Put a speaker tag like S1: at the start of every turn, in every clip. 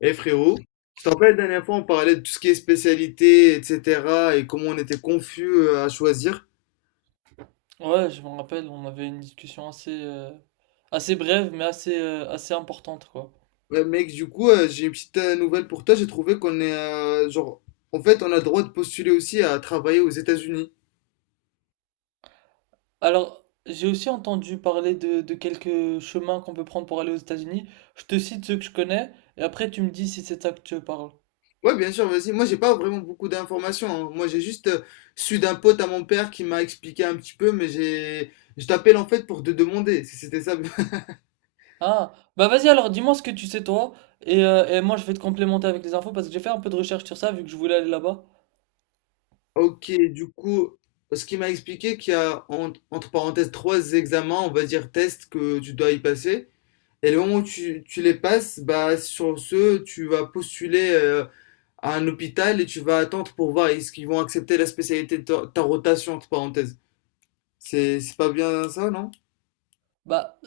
S1: Eh frérot, tu te rappelles la dernière fois on parlait de tout ce qui est spécialité, etc. et comment on était confus à choisir.
S2: Ouais, je me rappelle, on avait une discussion assez, assez brève, mais assez, assez importante, quoi.
S1: Ouais, mec, du coup, j'ai une petite nouvelle pour toi. J'ai trouvé qu'on est genre, en fait, on a le droit de postuler aussi à travailler aux États-Unis.
S2: Alors, j'ai aussi entendu parler de quelques chemins qu'on peut prendre pour aller aux États-Unis. Je te cite ceux que je connais, et après tu me dis si c'est de ça que tu parles.
S1: Ouais, bien sûr, vas-y. Moi, j'ai pas vraiment beaucoup d'informations, hein. Moi, j'ai juste su d'un pote à mon père qui m'a expliqué un petit peu, mais je t'appelle en fait pour te demander si c'était ça.
S2: Ah, bah vas-y alors, dis-moi ce que tu sais toi, et moi je vais te complémenter avec les infos parce que j'ai fait un peu de recherche sur ça vu que je voulais aller là-bas.
S1: Ok, du coup, ce qui m'a expliqué qu'il y a entre parenthèses trois examens, on va dire tests que tu dois y passer. Et le moment où tu les passes, bah sur ce, tu vas postuler à un hôpital et tu vas attendre pour voir est-ce qu'ils vont accepter la spécialité de ta rotation entre parenthèses. C'est pas bien ça, non?
S2: Bah,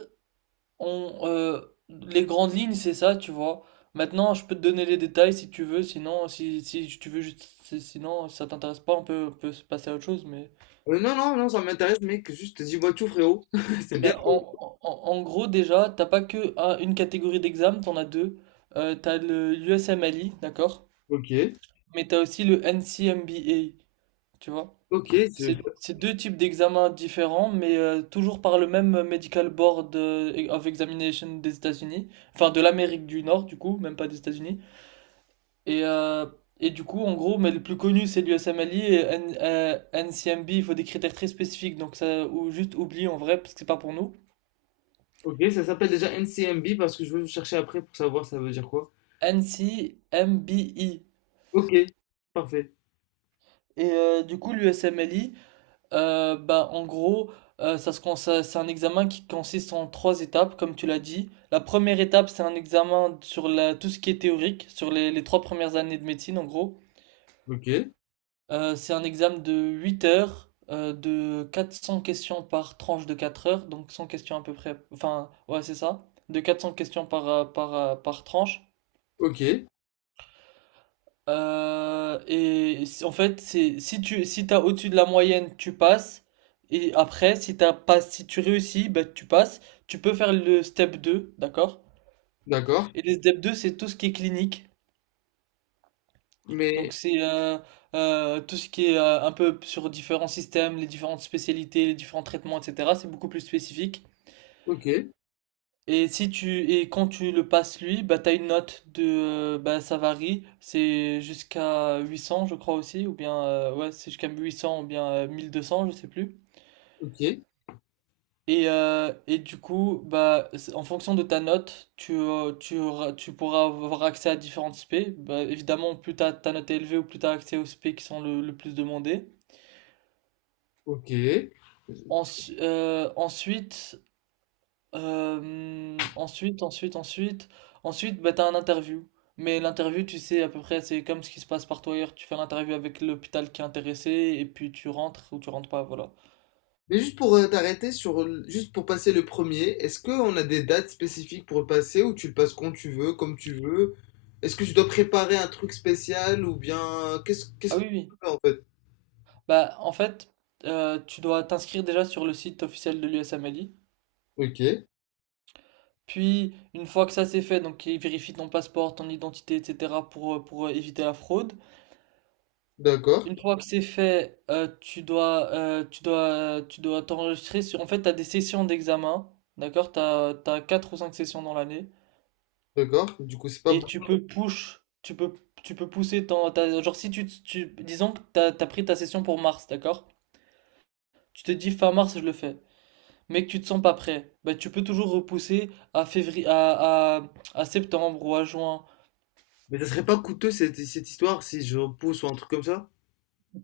S2: On, euh, les grandes lignes, c'est ça, tu vois. Maintenant, je peux te donner les détails si tu veux, sinon, si tu veux juste, si ça t'intéresse pas, on peut se passer à autre chose, mais...
S1: Non, non, non, ça m'intéresse, mec. Juste dis-moi tout, frérot. C'est bien.
S2: Bah, en gros, déjà, t'as pas que une catégorie d'examen, t'en as deux. T'as le USMLE, d'accord?
S1: Ok,
S2: Mais t'as aussi le NCMBA, tu vois?
S1: ok, c'est-
S2: C'est deux types d'examens différents, mais toujours par le même Medical Board of Examination des États-Unis, enfin de l'Amérique du Nord, du coup, même pas des États-Unis. Et, euh, et du coup, en gros, mais le plus connu, c'est l'USMLE et NCMB, il faut des critères très spécifiques, donc ça, ou juste oublie en vrai, parce que c'est pas pour nous.
S1: ok. Ça s'appelle déjà NCMB parce que je veux chercher après pour savoir ça veut dire quoi.
S2: NCMBI.
S1: Ok, parfait.
S2: Et du coup, l'USMLE, en gros, ça se, cons- ça- c'est un examen qui consiste en trois étapes, comme tu l'as dit. La première étape, c'est un examen sur la, tout ce qui est théorique, sur les trois premières années de médecine, en gros.
S1: Ok.
S2: C'est un examen de 8 heures, de 400 questions par tranche de 4 heures, donc 100 questions à peu près, enfin, ouais, c'est ça, de 400 questions par tranche.
S1: Ok,
S2: En fait, c'est si t'as au-dessus de la moyenne, tu passes. Et après, si t'as pas, si tu réussis, bah, tu passes. Tu peux faire le step deux, d'accord?
S1: d'accord.
S2: Et le step 2 c'est tout ce qui est clinique.
S1: Mais
S2: Donc c'est tout ce qui est un peu sur différents systèmes, les différentes spécialités, les différents traitements, etc. C'est beaucoup plus spécifique.
S1: ok,
S2: Et si tu et quand tu le passes lui, bah t'as une note de bah ça varie, c'est jusqu'à 800 je crois aussi ou bien ouais, c'est jusqu'à 800 ou bien 1 200 je sais plus.
S1: ok,
S2: Et du coup, en fonction de ta note, tu pourras avoir accès à différentes spé. Bah évidemment, plus ta note est élevée ou plus t'as accès aux spé qui sont le plus demandés.
S1: ok.
S2: Ensu- euh, ensuite, euh, ensuite, ensuite, ensuite, ensuite, bah, t'as un interview. Mais l'interview, tu sais, à peu près, c'est comme ce qui se passe partout ailleurs. Tu fais l'interview avec l'hôpital qui est intéressé et puis tu rentres ou tu rentres pas, voilà.
S1: Mais juste pour t'arrêter sur, juste pour passer le premier, est-ce qu'on a des dates spécifiques pour le passer ou tu le passes quand tu veux, comme tu veux? Est-ce que tu dois préparer un truc spécial ou bien qu'est-ce
S2: Ah
S1: que tu
S2: oui, oui.
S1: fais en fait?
S2: Bah, en fait, tu dois t'inscrire déjà sur le site officiel de l'USMLI.
S1: Ok,
S2: Puis, une fois que ça c'est fait, donc ils vérifient ton passeport, ton identité, etc. pour, éviter la fraude.
S1: d'accord,
S2: Une fois que c'est fait, tu dois t'enregistrer sur. En fait, t'as des sessions d'examen, d'accord? T'as quatre ou cinq sessions dans l'année,
S1: d'accord. Du coup, c'est pas bon.
S2: et tu peux push, tu peux pousser genre si disons que t'as pris ta session pour mars, d'accord? Tu te dis fin mars, je le fais, mais que tu te sens pas prêt, bah tu peux toujours repousser à février, à septembre ou à juin.
S1: Mais ça serait pas coûteux cette histoire si je repousse ou un truc comme ça?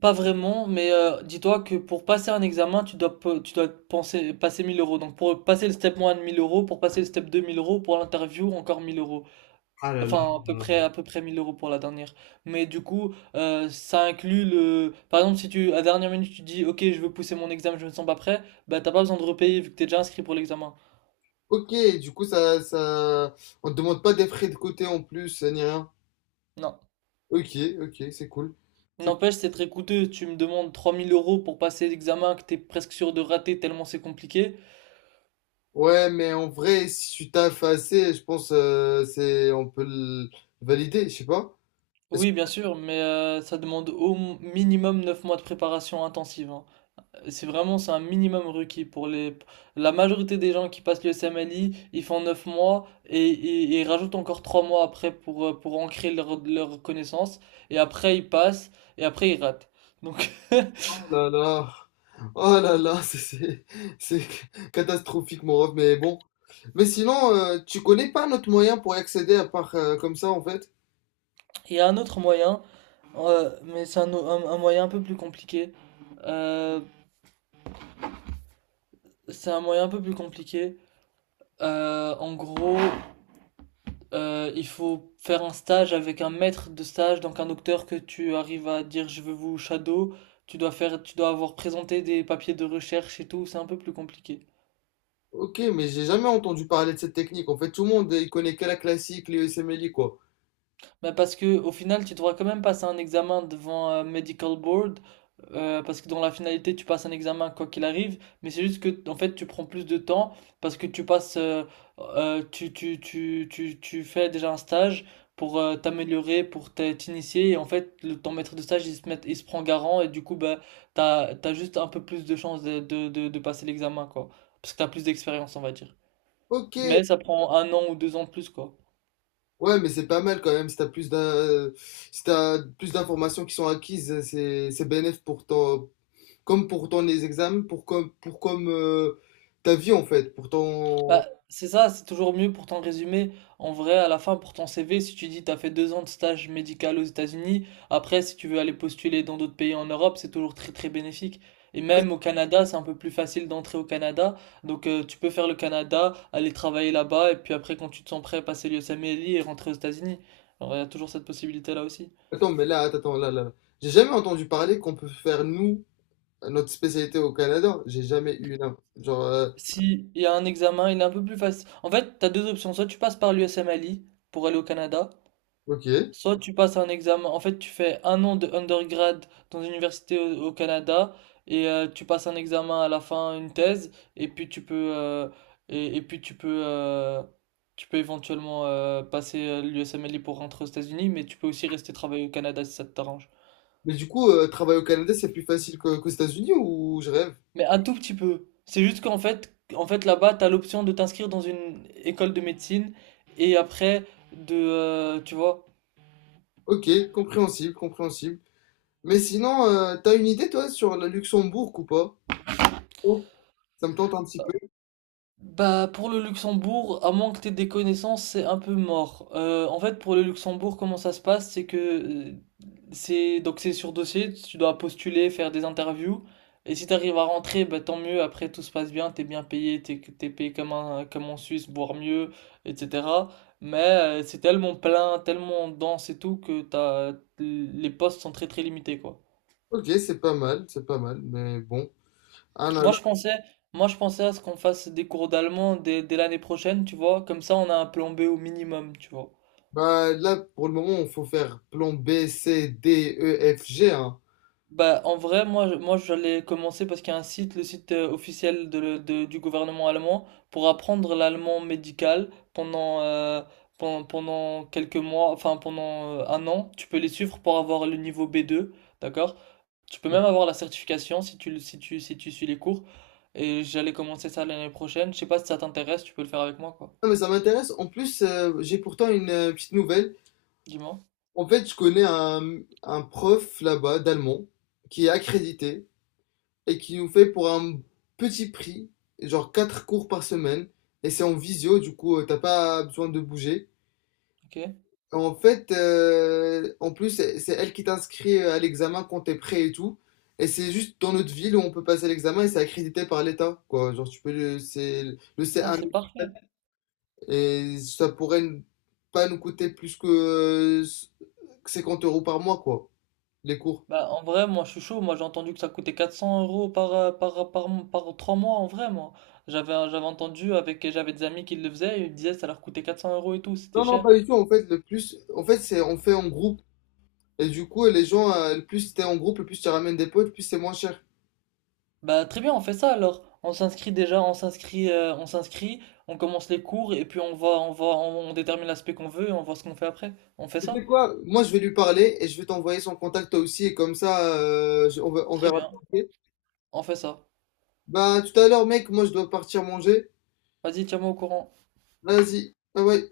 S2: Pas vraiment, mais dis-toi que pour passer un examen, tu dois penser, passer 1000 euros. Donc pour passer le step 1, 1000 euros, pour passer le step 2, 1000 euros, pour l'interview, encore 1000 euros.
S1: Ah là là.
S2: Enfin, à peu près 1000 euros pour la dernière. Mais du coup, ça inclut le... Par exemple, si tu, à dernière minute, tu dis, OK, je veux pousser mon examen, je me sens pas prêt, bah t'as pas besoin de repayer vu que t'es déjà inscrit pour l'examen.
S1: Ok, du coup, on te demande pas des frais de côté en plus, ni rien.
S2: Non.
S1: Ok, ok, c'est cool. C'est-
S2: N'empêche, c'est très coûteux. Tu me demandes 3000 euros pour passer l'examen que t'es presque sûr de rater tellement c'est compliqué.
S1: Ouais, mais en vrai, si tu taffes assez, je pense c'est on peut le valider, je sais pas. Parce que-
S2: Oui, bien sûr, mais ça demande au minimum 9 mois de préparation intensive, hein. C'est vraiment, c'est un minimum requis pour les... La majorité des gens qui passent le SMLI, ils font 9 mois et ils rajoutent encore 3 mois après pour ancrer leur connaissance. Et après, ils passent et après, ils ratent. Donc,
S1: Oh là là, oh là là, c'est catastrophique mon ref, mais bon. Mais sinon, tu connais pas notre moyen pour y accéder à part comme ça en fait?
S2: il y a un autre moyen, mais c'est un moyen un peu plus compliqué. Euh, c'est un moyen un peu plus compliqué. En gros, il faut faire un stage avec un maître de stage, donc un docteur que tu arrives à dire je veux vous shadow. Tu dois faire, tu dois avoir présenté des papiers de recherche et tout, c'est un peu plus compliqué.
S1: Ok, mais j'ai jamais entendu parler de cette technique. En fait, tout le monde il connaît que la classique, les USMLE quoi.
S2: Bah, parce que au final, tu devras quand même passer un examen devant un medical board, parce que dans la finalité, tu passes un examen quoi qu'il arrive, mais c'est juste que en fait, tu prends plus de temps parce que tu passes, tu fais déjà un stage pour t'améliorer, pour t'initier, et en fait, ton maître de stage, il se prend garant, et du coup, bah, t'as juste un peu plus de chances de passer l'examen, quoi, parce que t'as plus d'expérience, on va dire.
S1: Ok,
S2: Mais ça prend un an ou 2 ans de plus, quoi.
S1: ouais, mais c'est pas mal quand même. Si t'as plus d'un, si t'as plus d'informations qui sont acquises, c'est bénéf pour ton, comme pour ton les examens, pour comme ta vie en fait, pour ton.
S2: Bah, c'est ça, c'est toujours mieux pour ton résumé. En vrai, à la fin, pour ton CV, si tu dis t'as fait 2 ans de stage médical aux États-Unis, après, si tu veux aller postuler dans d'autres pays en Europe, c'est toujours très très bénéfique. Et même au Canada, c'est un peu plus facile d'entrer au Canada. Donc, tu peux faire le Canada, aller travailler là-bas, et puis après, quand tu te sens prêt, passer l'USMLE et rentrer aux États-Unis. Alors, il y a toujours cette possibilité-là aussi.
S1: Attends, mais là, attends, là, là. J'ai jamais entendu parler qu'on peut faire nous notre spécialité au Canada. J'ai jamais eu une. Genre,
S2: Si il y a un examen, il est un peu plus facile. En fait, t'as deux options. Soit tu passes par l'USMLE pour aller au Canada,
S1: ok.
S2: soit tu passes un examen, en fait tu fais un an de undergrad dans une université au Canada et tu passes un examen à la fin, une thèse, et puis tu peux euh, et puis tu peux éventuellement passer l'USMLE pour rentrer aux États-Unis, mais tu peux aussi rester travailler au Canada si ça t'arrange.
S1: Mais du coup, travailler au Canada, c'est plus facile qu'aux États-Unis ou je rêve?
S2: Mais un tout petit peu. C'est juste qu'en fait en fait là-bas t'as l'option de t'inscrire dans une école de médecine et après de tu vois.
S1: Ok, compréhensible, compréhensible. Mais sinon, t'as une idée toi sur le Luxembourg ou pas? Oh, ça me tente un petit peu.
S2: Bah, pour le Luxembourg, à moins que t'aies des connaissances, c'est un peu mort. En fait, pour le Luxembourg, comment ça se passe, c'est que c'est sur dossier, tu dois postuler, faire des interviews, et si t'arrives à rentrer, bah tant mieux. Après, tout se passe bien, t'es bien payé, t'es payé comme en Suisse, voire mieux, etc. Mais c'est tellement plein, tellement dense et tout que t'as les postes sont très très limités, quoi.
S1: Ok, c'est pas mal, mais bon. Ah non, là,
S2: Moi je pensais, moi je pensais à ce qu'on fasse des cours d'allemand dès l'année prochaine, tu vois, comme ça on a un plan B au minimum, tu vois.
S1: bah, là, pour le moment, il faut faire plan B, C, D, E, F, G, hein.
S2: Bah en vrai, moi j'allais commencer parce qu'il y a un site, le site officiel du gouvernement allemand, pour apprendre l'allemand médical pendant, quelques mois, enfin pendant un an, tu peux les suivre pour avoir le niveau B2, d'accord? Tu peux même avoir la certification si tu le- si tu si tu suis les cours. Et j'allais commencer ça l'année prochaine. Je sais pas si ça t'intéresse, tu peux le faire avec moi quoi.
S1: Non, mais ça m'intéresse. En plus, j'ai pourtant une petite nouvelle.
S2: Dis-moi.
S1: En fait, je connais un prof là-bas d'allemand qui est accrédité et qui nous fait pour un petit prix, genre 4 cours par semaine. Et c'est en visio, du coup, t'as pas besoin de bouger.
S2: Ok?
S1: En fait, en plus, c'est elle qui t'inscrit à l'examen quand t'es prêt et tout. Et c'est juste dans notre ville où on peut passer l'examen et c'est accrédité par l'État, quoi. Genre, c'est le
S2: Ah,
S1: C1
S2: c'est parfait.
S1: et ça pourrait pas nous coûter plus que 50 euros par mois, quoi, les cours.
S2: Bah, en vrai, moi, je suis chaud. Moi, j'ai entendu que ça coûtait 400 euros 3 mois, en vrai, moi. J'avais, j'avais entendu avec, j'avais des amis qui le faisaient, ils me disaient que ça leur coûtait 400 euros et tout, c'était
S1: Non, non,
S2: cher.
S1: pas du tout. En fait, le plus, en fait, c'est, on fait en groupe. Et du coup, les gens, le plus t'es en groupe, le plus tu ramènes des potes, le plus c'est moins cher.
S2: Bah, très bien, on fait ça alors. On s'inscrit déjà, on s'inscrit, on commence les cours et puis on détermine l'aspect qu'on veut et on voit ce qu'on fait après. On fait
S1: Tu
S2: ça?
S1: sais quoi? Moi, je vais lui parler et je vais t'envoyer son contact toi aussi et comme ça, on
S2: Très
S1: verra.
S2: bien,
S1: Ok.
S2: on fait ça.
S1: Bah, tout à l'heure, mec, moi je dois partir manger.
S2: Vas-y, tiens-moi au courant.
S1: Vas-y, ah ouais.